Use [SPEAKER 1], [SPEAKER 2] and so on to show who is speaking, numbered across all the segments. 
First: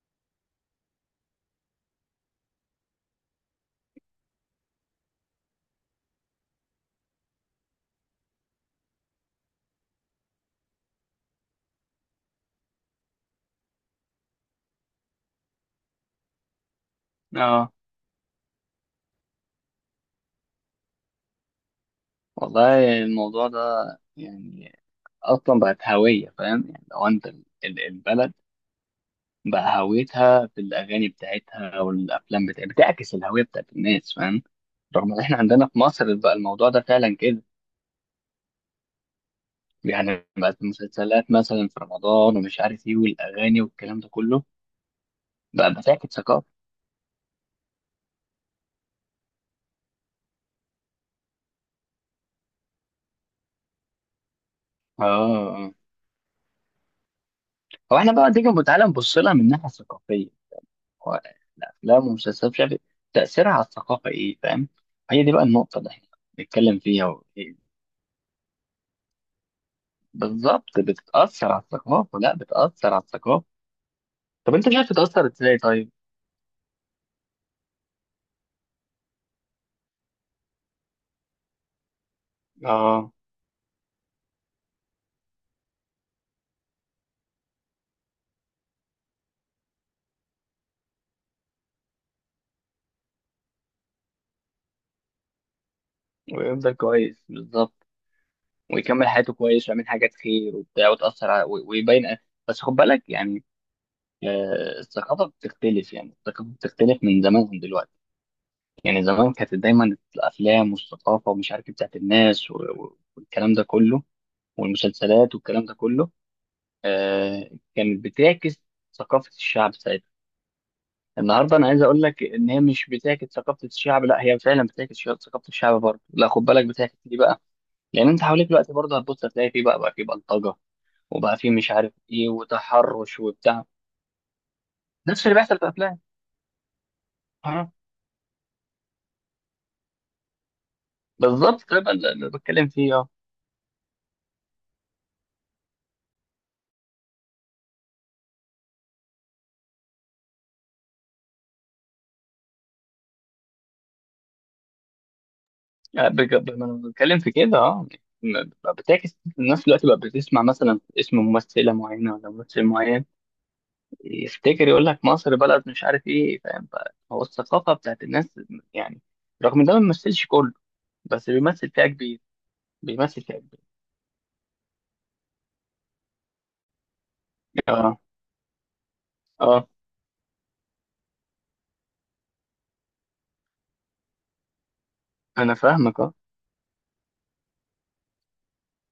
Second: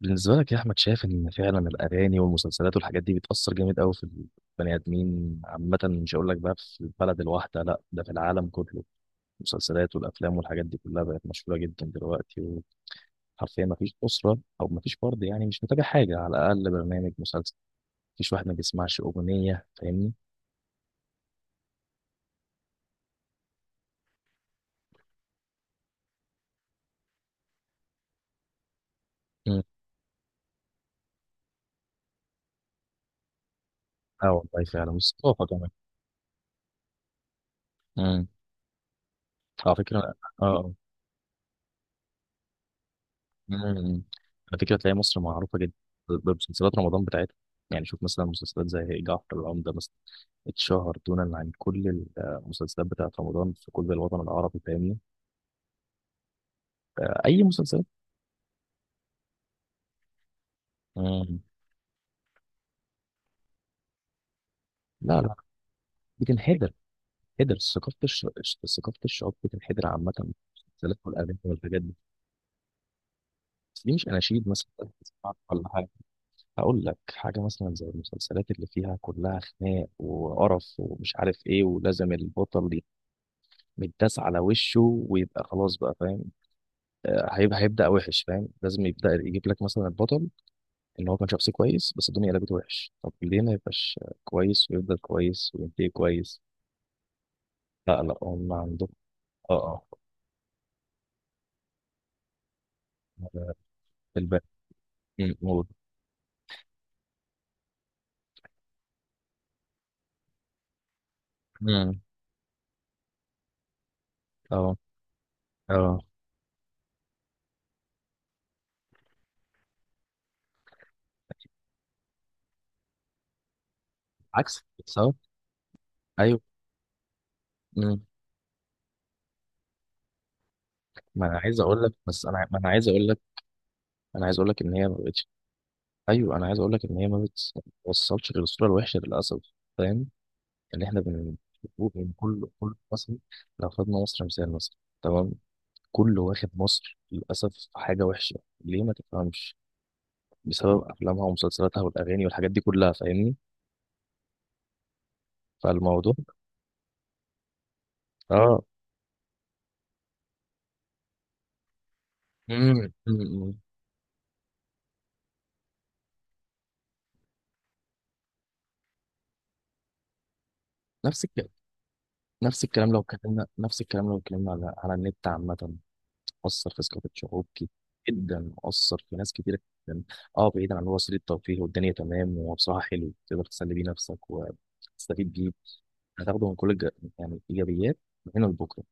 [SPEAKER 1] بالنسبة لك يا أحمد، شايف إن فعلا الأغاني والمسلسلات والحاجات دي بتأثر جامد أوي في البني آدمين عامة. مش هقول لك بقى في البلد الواحدة، لأ ده في العالم كله. المسلسلات والأفلام والحاجات دي كلها بقت مشهورة جدا دلوقتي. وحرفيا مفيش أسرة أو مفيش فرد يعني مش متابع حاجة، على الأقل برنامج مسلسل.
[SPEAKER 2] اه،
[SPEAKER 1] مفيش واحد ما بيسمعش أغنية، فاهمني؟
[SPEAKER 2] والله الموضوع ده يعني اصلا بقت هويه، فاهم؟ يعني لو انت البلد
[SPEAKER 1] مم.
[SPEAKER 2] بقى هويتها في الاغاني بتاعتها والافلام بتاعتها بتعكس الهويه بتاعت الناس،
[SPEAKER 1] أه
[SPEAKER 2] فاهم؟
[SPEAKER 1] والله فعلا،
[SPEAKER 2] رغم ان احنا
[SPEAKER 1] والثقافة
[SPEAKER 2] عندنا
[SPEAKER 1] كمان.
[SPEAKER 2] في مصر بقى الموضوع ده فعلا كده.
[SPEAKER 1] مم. على فكرة.
[SPEAKER 2] يعني بقت
[SPEAKER 1] أه.
[SPEAKER 2] المسلسلات مثلا في رمضان ومش عارف ايه والاغاني والكلام
[SPEAKER 1] مم.
[SPEAKER 2] ده كله
[SPEAKER 1] على فكرة تلاقي مصر معروفة جدا
[SPEAKER 2] بقى بتعكس ثقافه.
[SPEAKER 1] بمسلسلات رمضان بتاعتها. يعني شوف مثلا مسلسلات زي جعفر العمدة مثلا، اتشهر دونا عن كل المسلسلات بتاعت رمضان في كل الوطن العربي، فاهمني؟
[SPEAKER 2] اه. آه.
[SPEAKER 1] أي مسلسلات.
[SPEAKER 2] هو احنا بقى تيجي تعالى نبص لها من الناحيه الثقافيه. هو
[SPEAKER 1] مم.
[SPEAKER 2] الأفلام والمسلسلات مش عارف إيه، تأثيرها على الثقافة إيه، فاهم؟
[SPEAKER 1] لا
[SPEAKER 2] هي دي
[SPEAKER 1] لا،
[SPEAKER 2] بقى النقطة اللي إحنا
[SPEAKER 1] بتنحدر.
[SPEAKER 2] بنتكلم فيها إيه.
[SPEAKER 1] هدر ثقافة ثقافة الشعوب بتنحدر عامة في
[SPEAKER 2] بالظبط
[SPEAKER 1] المسلسلات والأغاني
[SPEAKER 2] بتتأثر على
[SPEAKER 1] والحاجات دي.
[SPEAKER 2] الثقافة، لا بتأثر على الثقافة.
[SPEAKER 1] بس دي مش أناشيد
[SPEAKER 2] طب
[SPEAKER 1] مثلا
[SPEAKER 2] أنت مش عارف تتأثر
[SPEAKER 1] بتسمعها
[SPEAKER 2] إزاي
[SPEAKER 1] ولا حاجة.
[SPEAKER 2] طيب؟
[SPEAKER 1] هقول لك حاجة، مثلا زي المسلسلات اللي فيها كلها خناق وقرف ومش عارف إيه، ولازم البطل
[SPEAKER 2] آه،
[SPEAKER 1] متداس على وشه ويبقى خلاص بقى، فاهم؟ آه، هيبقى هيبدأ وحش، فاهم؟ لازم يبدأ يجيب لك مثلا البطل ان هو كان شخص كويس بس الدنيا قلبت وحش. طب ليه ما يبقاش كويس ويفضل كويس وينتهي كويس؟
[SPEAKER 2] ويفضل كويس بالظبط.
[SPEAKER 1] لا لا، هم عندهم.
[SPEAKER 2] ويكمل حياته كويس
[SPEAKER 1] اه.
[SPEAKER 2] ويعمل حاجات خير وبتاع، وتأثر على ويبين. بس خد بالك يعني.
[SPEAKER 1] اه في الباقي.
[SPEAKER 2] آه، الثقافة
[SPEAKER 1] موت.
[SPEAKER 2] بتختلف، يعني الثقافة بتختلف من زمان عن دلوقتي. يعني زمان كانت دايما الأفلام والثقافة ومش عارف إيه بتاعت
[SPEAKER 1] أمم،
[SPEAKER 2] الناس والكلام ده كله،
[SPEAKER 1] اه.
[SPEAKER 2] والمسلسلات والكلام ده
[SPEAKER 1] اه،
[SPEAKER 2] كله. آه، كانت بتعكس ثقافة الشعب ساعتها. النهارده انا عايز اقول لك ان هي مش بتعكس ثقافة الشعب، لا هي فعلا
[SPEAKER 1] عكس
[SPEAKER 2] بتعكس
[SPEAKER 1] صح.
[SPEAKER 2] ثقافة الشعب برضه، لا
[SPEAKER 1] ايوه.
[SPEAKER 2] خد بالك بتعكس دي بقى.
[SPEAKER 1] أمم.
[SPEAKER 2] لان انت حواليك دلوقتي برضه هتبص هتلاقي في بقى في بلطجة،
[SPEAKER 1] ما
[SPEAKER 2] وبقى
[SPEAKER 1] انا
[SPEAKER 2] في
[SPEAKER 1] عايز
[SPEAKER 2] مش
[SPEAKER 1] اقول لك
[SPEAKER 2] عارف
[SPEAKER 1] بس
[SPEAKER 2] ايه
[SPEAKER 1] انا ما انا عايز اقول لك.
[SPEAKER 2] وتحرش وبتاع.
[SPEAKER 1] انا عايز اقول لك ان هي ما
[SPEAKER 2] نفس
[SPEAKER 1] بقتش.
[SPEAKER 2] اللي بيحصل في الافلام.
[SPEAKER 1] ايوه انا عايز اقول لك ان هي ما
[SPEAKER 2] اه.
[SPEAKER 1] بتوصلش للصوره الوحشه للاسف، فاهم؟ اللي احنا
[SPEAKER 2] بالظبط ده
[SPEAKER 1] بنشوفه
[SPEAKER 2] بقى اللي
[SPEAKER 1] يعني
[SPEAKER 2] اللي
[SPEAKER 1] كل
[SPEAKER 2] بتكلم
[SPEAKER 1] كل
[SPEAKER 2] فيه. اه.
[SPEAKER 1] مصري، لو خدنا مصر مثال مثلا، تمام. كله واخد مصر للأسف في حاجة وحشة، ليه ما تفهمش؟ بسبب أفلامها ومسلسلاتها والأغاني والحاجات دي كلها، فاهمني؟
[SPEAKER 2] آه،
[SPEAKER 1] فالموضوع
[SPEAKER 2] ما أنا بتكلم في كده. اه.
[SPEAKER 1] اه.
[SPEAKER 2] بقى بتعكس الناس دلوقتي، بقى بتسمع مثلا اسم ممثلة معينة ولا ممثل
[SPEAKER 1] مم.
[SPEAKER 2] معين
[SPEAKER 1] مم.
[SPEAKER 2] يفتكر يقول لك مصر بلد مش عارف ايه، فاهم؟ هو الثقافه بتاعت الناس يعني. رغم ده ما بيمثلش كله،
[SPEAKER 1] نفس
[SPEAKER 2] بس
[SPEAKER 1] الكلام.
[SPEAKER 2] بيمثل فئه كبير. بيمثل فئه كبير.
[SPEAKER 1] نفس الكلام لو اتكلمنا على النت عامة. مؤثر في ثقافة شعوب كتير،
[SPEAKER 2] اه.
[SPEAKER 1] جدا مؤثر في ناس كتير
[SPEAKER 2] اه،
[SPEAKER 1] جدا. اه بعيدا عن هو وسيلة ترفيه والدنيا تمام، وهو بصراحة حلو تقدر تسلي بيه نفسك وتستفيد بيه.
[SPEAKER 2] انا فاهمك اه.
[SPEAKER 1] هتاخده من كل الج... يعني إيجابيات من هنا لبكرة،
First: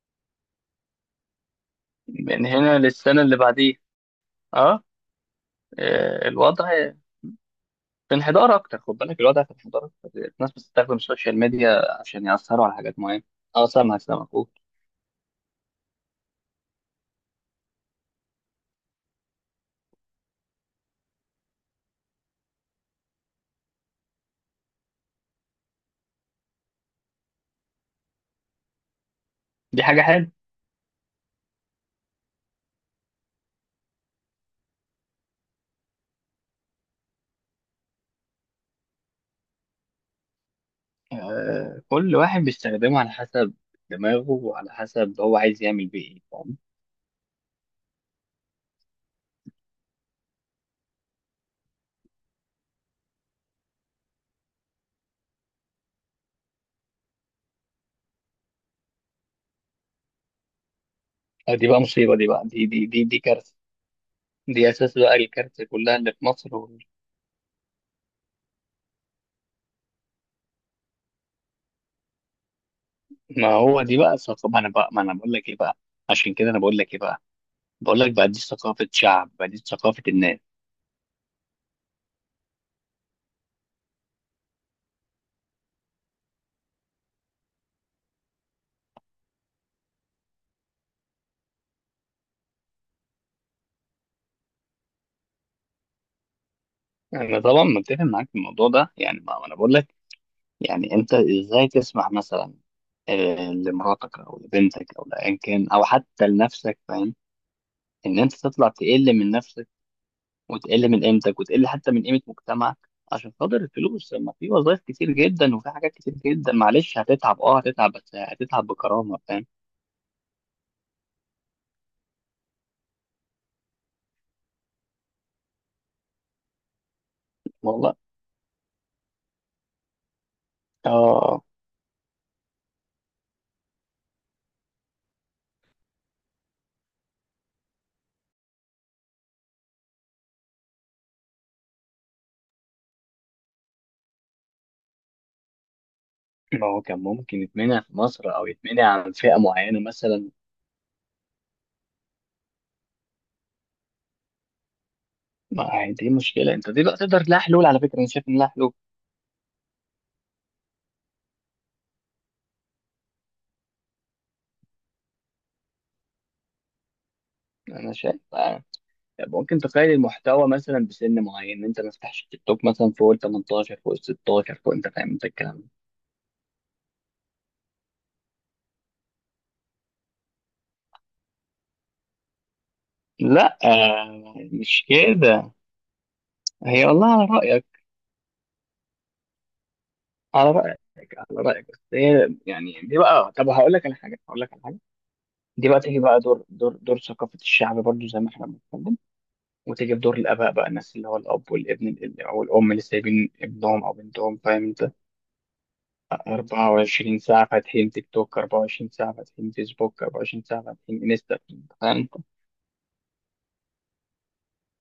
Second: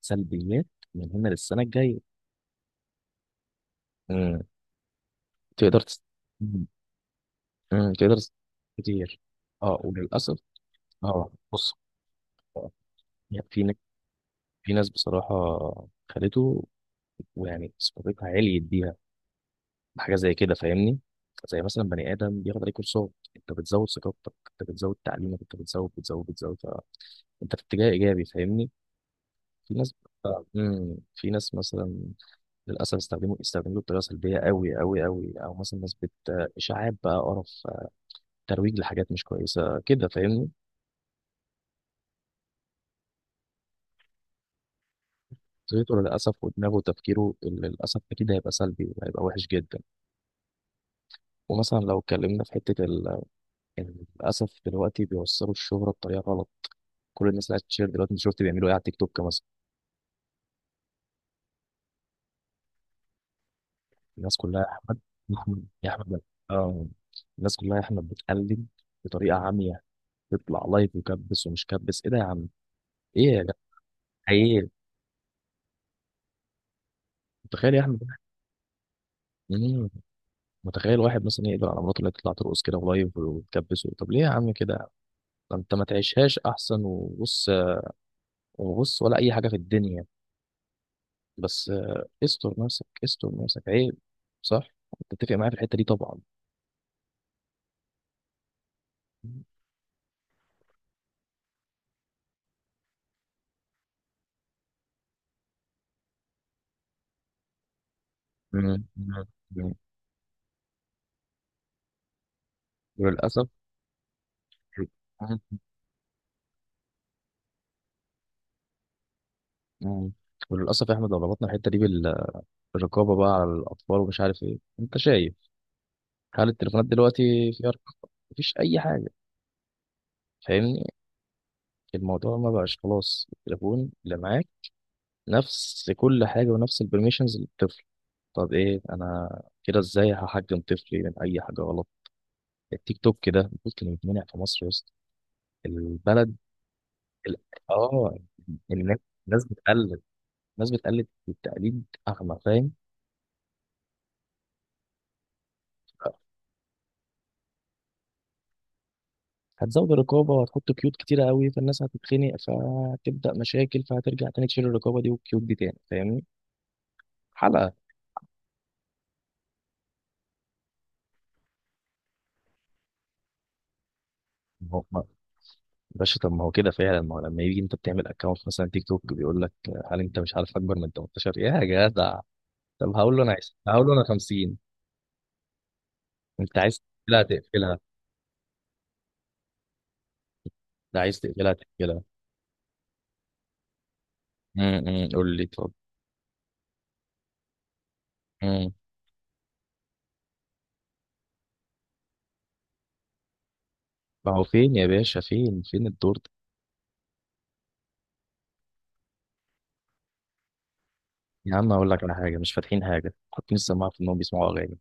[SPEAKER 1] سلبيات من هنا للسنة الجاية.
[SPEAKER 2] من هنا للسنه اللي بعديه.
[SPEAKER 1] مم.
[SPEAKER 2] اه.
[SPEAKER 1] تقدر تست...
[SPEAKER 2] آه،
[SPEAKER 1] مم.
[SPEAKER 2] الوضع
[SPEAKER 1] مم. تقدر
[SPEAKER 2] في
[SPEAKER 1] تست...
[SPEAKER 2] انحدار اكتر، خد بالك،
[SPEAKER 1] كتير،
[SPEAKER 2] الوضع في
[SPEAKER 1] اه
[SPEAKER 2] انحدار اكتر.
[SPEAKER 1] وللأسف.
[SPEAKER 2] الناس بتستخدم
[SPEAKER 1] اه
[SPEAKER 2] السوشيال
[SPEAKER 1] بص.
[SPEAKER 2] ميديا عشان ياثروا
[SPEAKER 1] آه،
[SPEAKER 2] على حاجات معينه.
[SPEAKER 1] يعني في
[SPEAKER 2] اه،
[SPEAKER 1] ن-
[SPEAKER 2] سامعك سامعك، قول.
[SPEAKER 1] في ناس بصراحة خدته ويعني ثقافتها عليت بيها، حاجه زي كده، فاهمني؟ زي مثلا بني ادم بياخد عليه كورسات، انت بتزود ثقافتك، انت بتزود تعليمك، انت بتزود بتزود بتزود انت في اتجاه ايجابي، فاهمني؟ في
[SPEAKER 2] دي
[SPEAKER 1] ناس،
[SPEAKER 2] حاجه حلوه.
[SPEAKER 1] في ناس مثلا للاسف استخدموا بطريقه سلبيه قوي قوي قوي، او مثلا ناس بت اشاعات بقى، قرف، ترويج لحاجات مش كويسه كده، فاهمني؟
[SPEAKER 2] آه، كل واحد بيستخدمه على حسب دماغه، وعلى حسب هو عايز يعمل
[SPEAKER 1] طريقته
[SPEAKER 2] بيه ايه،
[SPEAKER 1] للاسف
[SPEAKER 2] فاهم؟
[SPEAKER 1] ودماغه وتفكيره اللي للاسف اكيد هيبقى سلبي وهيبقى وحش جدا. ومثلا لو اتكلمنا في حته للاسف دلوقتي بيوصلوا الشهره بطريقه غلط، كل الناس قاعده تشير دلوقتي. انت شفت بيعملوا ايه على التيك توك مثلا؟
[SPEAKER 2] آه، دي بقى مصيبة، دي بقى دي كارثة.
[SPEAKER 1] الناس كلها يا
[SPEAKER 2] دي أساس
[SPEAKER 1] احمد،
[SPEAKER 2] بقى
[SPEAKER 1] يا
[SPEAKER 2] الكارثة
[SPEAKER 1] احمد، يا
[SPEAKER 2] كلها اللي
[SPEAKER 1] احمد،
[SPEAKER 2] في مصر
[SPEAKER 1] اه الناس كلها يا احمد بتقلد بطريقه عاميه، تطلع لايف وكبس ومش كبس، ايه ده يا عم؟ ايه يا
[SPEAKER 2] ما
[SPEAKER 1] جدع؟
[SPEAKER 2] هو دي بقى ثقافة،
[SPEAKER 1] عيب.
[SPEAKER 2] ما أنا بقول لك إيه بقى. عشان كده أنا بقول لك إيه بقى.
[SPEAKER 1] متخيل يا احمد؟
[SPEAKER 2] بقول لك بقى دي ثقافة شعب بقى، دي
[SPEAKER 1] مم.
[SPEAKER 2] ثقافة الناس.
[SPEAKER 1] متخيل واحد مثلا يقدر على مراته اللي هي تطلع ترقص كده ولايف وتكبس؟ طب ليه يا عم كده؟ ده انت ما تعيشهاش احسن؟ وبص وبص ولا اي حاجه في الدنيا. بس آه، استر نفسك، استر نفسك، عيب. صح، تتفق معايا في الحته دي طبعا.
[SPEAKER 2] أنا طبعا متفق معاك في الموضوع ده يعني، ما
[SPEAKER 1] مم.
[SPEAKER 2] ما أنا بقول لك. يعني أنت إزاي تسمح مثلا، لمراتك أو لبنتك أو لأيا كان أو حتى لنفسك، فاهم؟ إن أنت تطلع
[SPEAKER 1] مم.
[SPEAKER 2] تقل من نفسك،
[SPEAKER 1] مم.
[SPEAKER 2] وتقل من قيمتك، وتقل حتى من قيمة مجتمعك عشان
[SPEAKER 1] وللاسف.
[SPEAKER 2] خاطر الفلوس، لما في وظائف كتير
[SPEAKER 1] مم.
[SPEAKER 2] جدا وفي حاجات كتير جدا. معلش هتتعب، اه، هتتعب بس هتتعب بكرامة، فاهم؟
[SPEAKER 1] مم. وللاسف يا احمد، لو ربطنا الحته دي بالرقابه بقى على الاطفال ومش عارف ايه، انت شايف هل التليفونات دلوقتي فيها
[SPEAKER 2] والله.
[SPEAKER 1] رقابه؟ مفيش اي حاجه، فاهمني؟
[SPEAKER 2] اه.
[SPEAKER 1] الموضوع ما بقاش خلاص، التليفون اللي معاك نفس كل حاجه ونفس البرميشنز للطفل. طب ايه انا كده؟ ازاي هحجم طفلي من اي حاجه غلط؟ التيك توك ده ممكن يتمنع في مصر يا اسطى؟ البلد
[SPEAKER 2] ما هو كان
[SPEAKER 1] ال-
[SPEAKER 2] ممكن يتمنع في
[SPEAKER 1] اه،
[SPEAKER 2] مصر او
[SPEAKER 1] الناس،
[SPEAKER 2] يتمنع عن فئة
[SPEAKER 1] الناس
[SPEAKER 2] معينة
[SPEAKER 1] بتقلد،
[SPEAKER 2] مثلا.
[SPEAKER 1] الناس بتقلد، التقليد اغمى، فاهم؟
[SPEAKER 2] ما هي دي مشكلة انت، دي بقى تقدر لها حلول، على فكرة انا شايف ان لها حلول.
[SPEAKER 1] هتزود الرقابه وهتحط قيود كتيره قوي، فالناس هتتخنق فهتبدا مشاكل فهترجع تاني تشيل الرقابه دي والقيود دي تاني، فاهمني؟ حلقه.
[SPEAKER 2] انا شايف ممكن تقيد المحتوى مثلا بسن معين، إن انت ما تفتحش تيك توك مثلا فوق ال 18، فوق ال 16،
[SPEAKER 1] ما
[SPEAKER 2] فوق،
[SPEAKER 1] هو
[SPEAKER 2] انت
[SPEAKER 1] ما-
[SPEAKER 2] فاهم انت الكلام ده.
[SPEAKER 1] باشا، طب ما هو كده فعلا. ما هو لما يجي انت بتعمل اكونت مثلا تيك توك بيقول لك هل انت مش عارف اكبر من 18 يا جدع. طب هقول له انا عايز،
[SPEAKER 2] لا،
[SPEAKER 1] هقول له انا 50.
[SPEAKER 2] مش كده.
[SPEAKER 1] انت عايز
[SPEAKER 2] هي والله
[SPEAKER 1] تقفلها
[SPEAKER 2] على رأيك،
[SPEAKER 1] تقفلها،
[SPEAKER 2] على رأيك،
[SPEAKER 1] ده عايز
[SPEAKER 2] على
[SPEAKER 1] تقفلها
[SPEAKER 2] رأيك، بس
[SPEAKER 1] تقفلها.
[SPEAKER 2] هي يعني دي بقى. طب هقول لك على حاجة.
[SPEAKER 1] قول لي
[SPEAKER 2] دي
[SPEAKER 1] طب.
[SPEAKER 2] بقى تيجي بقى دور ثقافة الشعب برضو، زي ما احنا
[SPEAKER 1] امم.
[SPEAKER 2] بنتكلم. وتيجي بدور الآباء بقى، الناس اللي هو الأب والابن أو الأم اللي سايبين ابنهم أو
[SPEAKER 1] ما
[SPEAKER 2] بنتهم،
[SPEAKER 1] هو
[SPEAKER 2] فاهم
[SPEAKER 1] فين يا
[SPEAKER 2] أنت؟
[SPEAKER 1] باشا، فين الدور ده؟
[SPEAKER 2] 24 ساعة فاتحين تيك توك، 24 ساعة فاتحين فيسبوك، 24 ساعة فاتحين انستا.
[SPEAKER 1] يا عم اقول
[SPEAKER 2] فاهم
[SPEAKER 1] لك على
[SPEAKER 2] أنت؟
[SPEAKER 1] حاجه، مش فاتحين حاجه، حاطين السماعه في انهم بيسمعوا اغاني.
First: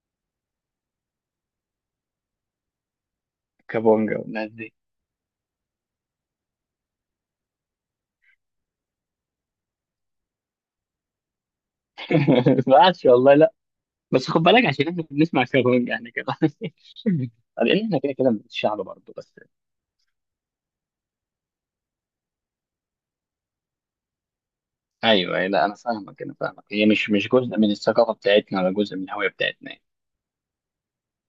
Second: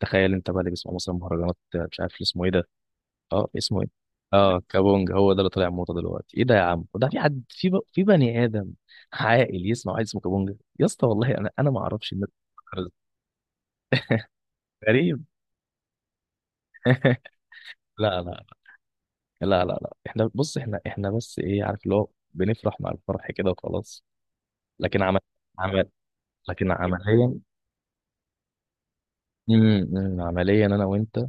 [SPEAKER 1] تخيل انت بقى اللي بيسمع مثلا مهرجانات مش عارف اسمه ايه ده، اه اسمه ايه،
[SPEAKER 2] كابونجا والناس
[SPEAKER 1] اه
[SPEAKER 2] دي.
[SPEAKER 1] كابونج، هو ده اللي طالع موضه دلوقتي؟ ايه ده يا عم؟ وده في حد، في بني ادم عاقل يسمع واحد اسمه كابونج يا اسطى؟ والله انا ما اعرفش الناس
[SPEAKER 2] ما
[SPEAKER 1] بتفكر ازاي.
[SPEAKER 2] عادش والله لا. بس خد بالك، عشان احنا
[SPEAKER 1] غريب.
[SPEAKER 2] بنسمع كابونجا احنا كده. لأن احنا كده
[SPEAKER 1] لا
[SPEAKER 2] كده من
[SPEAKER 1] لا،
[SPEAKER 2] الشعب برضه، بس.
[SPEAKER 1] لا، احنا بص، احنا بس ايه، عارف اللي هو، بنفرح مع الفرح كده وخلاص. لكن عمل،
[SPEAKER 2] ايوه، أيوة، لا انا
[SPEAKER 1] عمل
[SPEAKER 2] فاهمك انا فاهمك،
[SPEAKER 1] لكن
[SPEAKER 2] هي مش
[SPEAKER 1] عمليا،
[SPEAKER 2] جزء من الثقافه بتاعتنا ولا جزء من الهويه بتاعتنا يعني.
[SPEAKER 1] عمليا انا وانت،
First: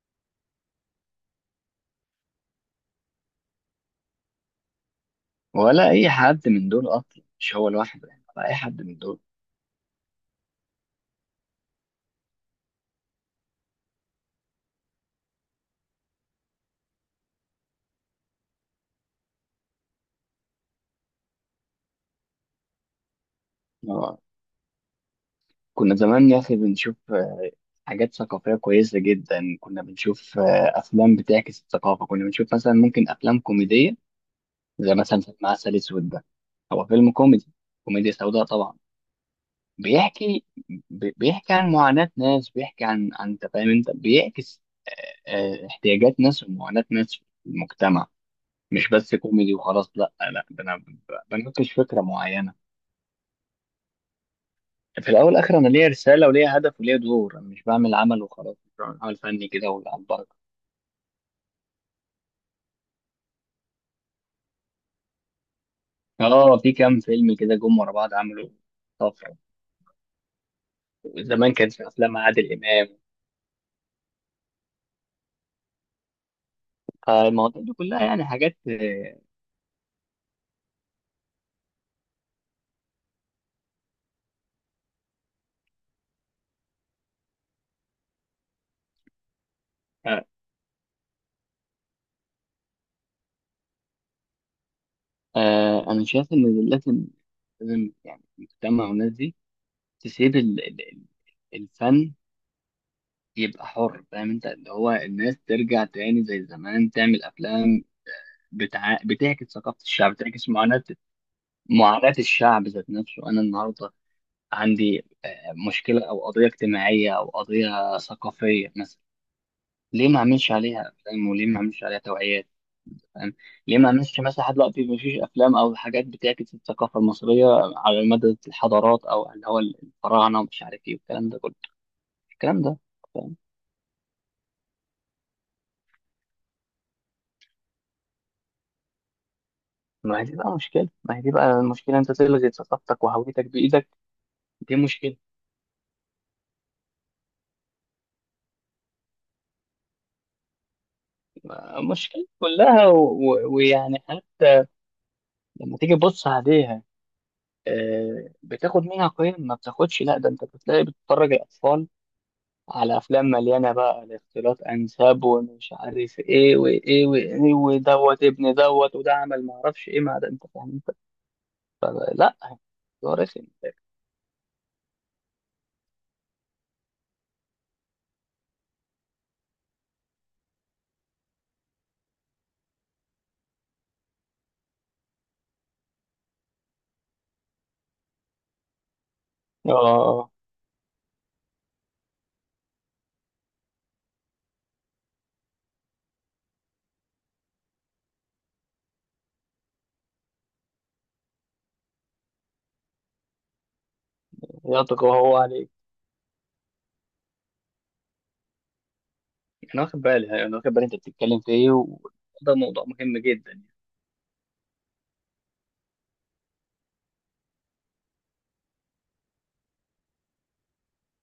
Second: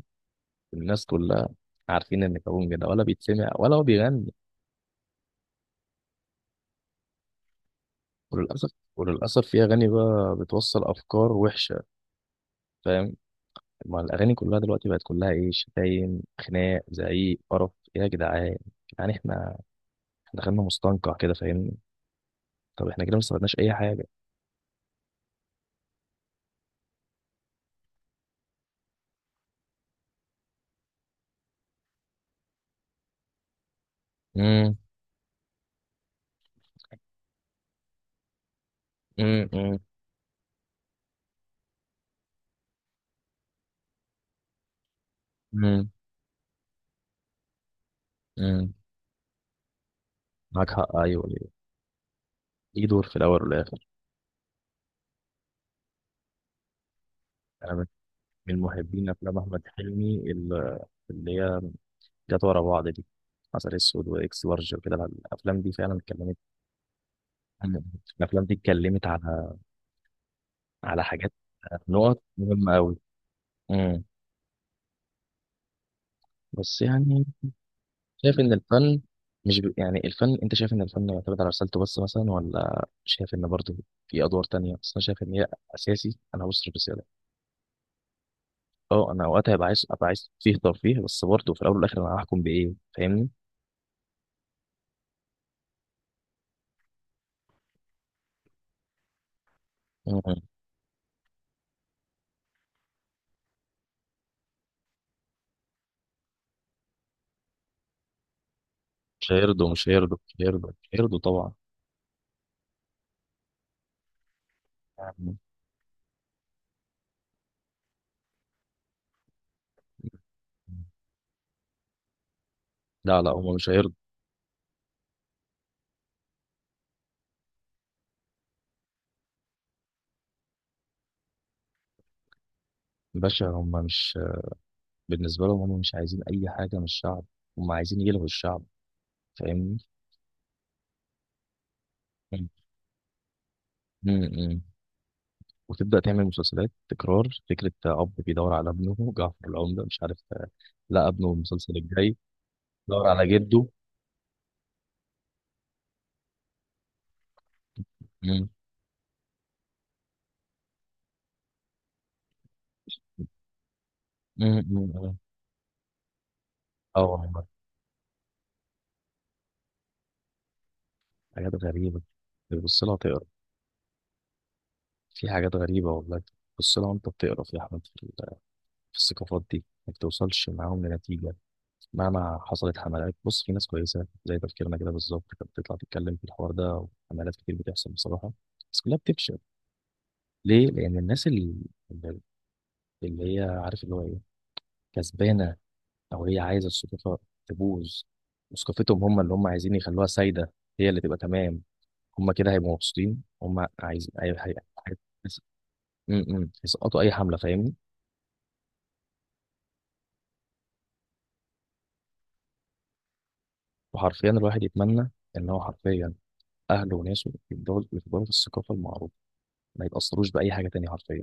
[SPEAKER 1] الناس كلها عارفين ان كابونج ده ولا بيتسمع ولا هو بيغني.
[SPEAKER 2] ولا اي حد من دول اصلا، مش هو لوحده يعني، ولا اي
[SPEAKER 1] وللأسف.
[SPEAKER 2] حد من دول.
[SPEAKER 1] وللأسف في أغاني بقى بتوصل أفكار وحشة، فاهم؟ ما الأغاني كلها دلوقتي بقت كلها إيه، شتايم، خناق، زعيق، قرف. إيه يا جدعان؟ يعني إحنا، إحنا دخلنا مستنقع كده، فاهمني؟ طب إحنا كده ما استفدناش أي حاجة.
[SPEAKER 2] آه، كنا زمان يا اخي بنشوف حاجات ثقافيه كويسه جدا، كنا بنشوف افلام بتعكس الثقافه، كنا بنشوف مثلا ممكن افلام كوميديه،
[SPEAKER 1] امم
[SPEAKER 2] زي مثلا فيلم عسل اسود ده. هو فيلم كوميدي، كوميديا سوداء طبعا.
[SPEAKER 1] امم
[SPEAKER 2] بيحكي، بيحكي عن معاناة ناس، بيحكي عن، انت فاهم انت بيعكس. آه،
[SPEAKER 1] امم
[SPEAKER 2] احتياجات ناس ومعاناة ناس في المجتمع،
[SPEAKER 1] امم،
[SPEAKER 2] مش بس كوميدي وخلاص، لا لا، ده
[SPEAKER 1] معاك
[SPEAKER 2] انا
[SPEAKER 1] حق. أيوه ليه؟
[SPEAKER 2] بناقش فكرة معينة.
[SPEAKER 1] ليه دور في الأول والآخر.
[SPEAKER 2] في الاول والاخر انا ليا رسالة وليا هدف وليا دور، انا مش
[SPEAKER 1] أنا من،
[SPEAKER 2] بعمل عمل وخلاص،
[SPEAKER 1] من
[SPEAKER 2] مش بعمل
[SPEAKER 1] محبين
[SPEAKER 2] عمل
[SPEAKER 1] أفلام
[SPEAKER 2] فني
[SPEAKER 1] أحمد
[SPEAKER 2] كده ولا على
[SPEAKER 1] حلمي
[SPEAKER 2] البركة.
[SPEAKER 1] اللي هي جت ورا بعض دي، عسل أسود وإكس لارج وكده. الأفلام دي فعلا اتكلمت،
[SPEAKER 2] اه، في كام فيلم كده جم ورا بعض
[SPEAKER 1] الأفلام
[SPEAKER 2] عملوا
[SPEAKER 1] دي اتكلمت
[SPEAKER 2] طفرة.
[SPEAKER 1] على، حاجات،
[SPEAKER 2] زمان كانت في افلام
[SPEAKER 1] نقط
[SPEAKER 2] عادل
[SPEAKER 1] مهمة
[SPEAKER 2] امام،
[SPEAKER 1] أوي. امم. بس يعني
[SPEAKER 2] فالمواضيع دي كلها يعني
[SPEAKER 1] شايف إن
[SPEAKER 2] حاجات.
[SPEAKER 1] الفن، مش ب... يعني الفن، أنت شايف إن الفن يعتمد على رسالته بس مثلا، ولا شايف إن برضه في أدوار تانية؟ بس أنا شايف إن هي أساسي، أنا هبص الرسالة. أه أنا وقتها هبقى عايز، أبقى
[SPEAKER 2] آه،
[SPEAKER 1] عايز فيه ترفيه، بس برضه في الأول والآخر أنا هحكم بإيه؟ فاهمني؟
[SPEAKER 2] انا شايف ان لازم، لازم يعني المجتمع والناس دي تسيب
[SPEAKER 1] مم.
[SPEAKER 2] الفن يبقى حر، فاهم انت؟ اللي هو الناس ترجع تاني زي زمان، تعمل افلام بتعكس ثقافة الشعب، بتعكس معاناة،
[SPEAKER 1] مش هيرضوا طبعا.
[SPEAKER 2] معاناة الشعب ذات نفسه. انا النهارده عندي
[SPEAKER 1] يعني.
[SPEAKER 2] مشكلة او قضية اجتماعية او قضية ثقافية مثلا، ليه ما اعملش عليها افلام، وليه ما اعملش عليها توعيات،
[SPEAKER 1] لا لا،
[SPEAKER 2] فاهم؟
[SPEAKER 1] هم مش
[SPEAKER 2] ليه ما
[SPEAKER 1] هيرضوا.
[SPEAKER 2] اعملش مثلا لحد دلوقتي، ما فيش افلام او حاجات بتعكس الثقافة المصرية على مدى الحضارات، او اللي هو الفراعنة ومش عارف ايه والكلام ده كله، الكلام ده.
[SPEAKER 1] باشا هم مش، بالنسبة لهم هم مش عايزين أي حاجة من الشعب، هم عايزين يلغوا الشعب، فاهمني؟
[SPEAKER 2] ما هي دي بقى مشكلة ما هي دي بقى المشكلة، انت تلغي ثقافتك وهويتك بإيدك.
[SPEAKER 1] امم.
[SPEAKER 2] دي مشكلة،
[SPEAKER 1] وتبدأ تعمل مسلسلات تكرار فكرة أب بيدور على ابنه، جعفر العمدة مش عارف، لا ابنه المسلسل الجاي
[SPEAKER 2] مشكلة كلها
[SPEAKER 1] دور على جده.
[SPEAKER 2] ويعني حتى لما تيجي تبص عليها،
[SPEAKER 1] امم.
[SPEAKER 2] بتاخد منها قيم، ما بتاخدش، لا ده انت بتلاقي بتتفرج الأطفال على أفلام مليانة بقى لاختلاط
[SPEAKER 1] امم.
[SPEAKER 2] أنساب ومش عارف إيه
[SPEAKER 1] اه
[SPEAKER 2] وإيه
[SPEAKER 1] والله،
[SPEAKER 2] وإيه، ودوت ابن دوت، وده عمل ما أعرفش إيه مع ده، أنت فاهم أنت؟
[SPEAKER 1] حاجات غريبة.
[SPEAKER 2] فلا
[SPEAKER 1] تبص لها
[SPEAKER 2] ده
[SPEAKER 1] تقرا،
[SPEAKER 2] رخم.
[SPEAKER 1] في حاجات غريبة والله، تبص لها وأنت بتقرا في أحمد في في الثقافات دي ما بتوصلش معاهم لنتيجة. مهما حصلت حملات، بص في ناس كويسة زي تفكيرنا كده بالظبط كانت بتطلع تتكلم في الحوار ده، وحملات كتير بتحصل بصراحة، بس كلها بتفشل.
[SPEAKER 2] آه،
[SPEAKER 1] ليه؟ لأن الناس اللي، اللي هي عارف اللي هو ايه، كسبانه او هي عايزه السلطه تبوظ، وثقافتهم هم اللي هم عايزين يخلوها سايده، هي اللي تبقى تمام، هم كده هيبقوا مبسوطين. هم عايزين، هي... هي... هي...
[SPEAKER 2] يطغى هو عليك.
[SPEAKER 1] م- م. يسقطوا اي حمله، فاهمني؟
[SPEAKER 2] انا واخد بالي، انا واخد بالي انت بتتكلم في ايه، وده موضوع مهم جدا يعني.
[SPEAKER 1] وحرفيا الواحد يتمنى ان هو حرفيا اهله وناسه يفضلوا في الثقافه المعروفه، ما يتاثروش باي حاجه تانية، حرفيا.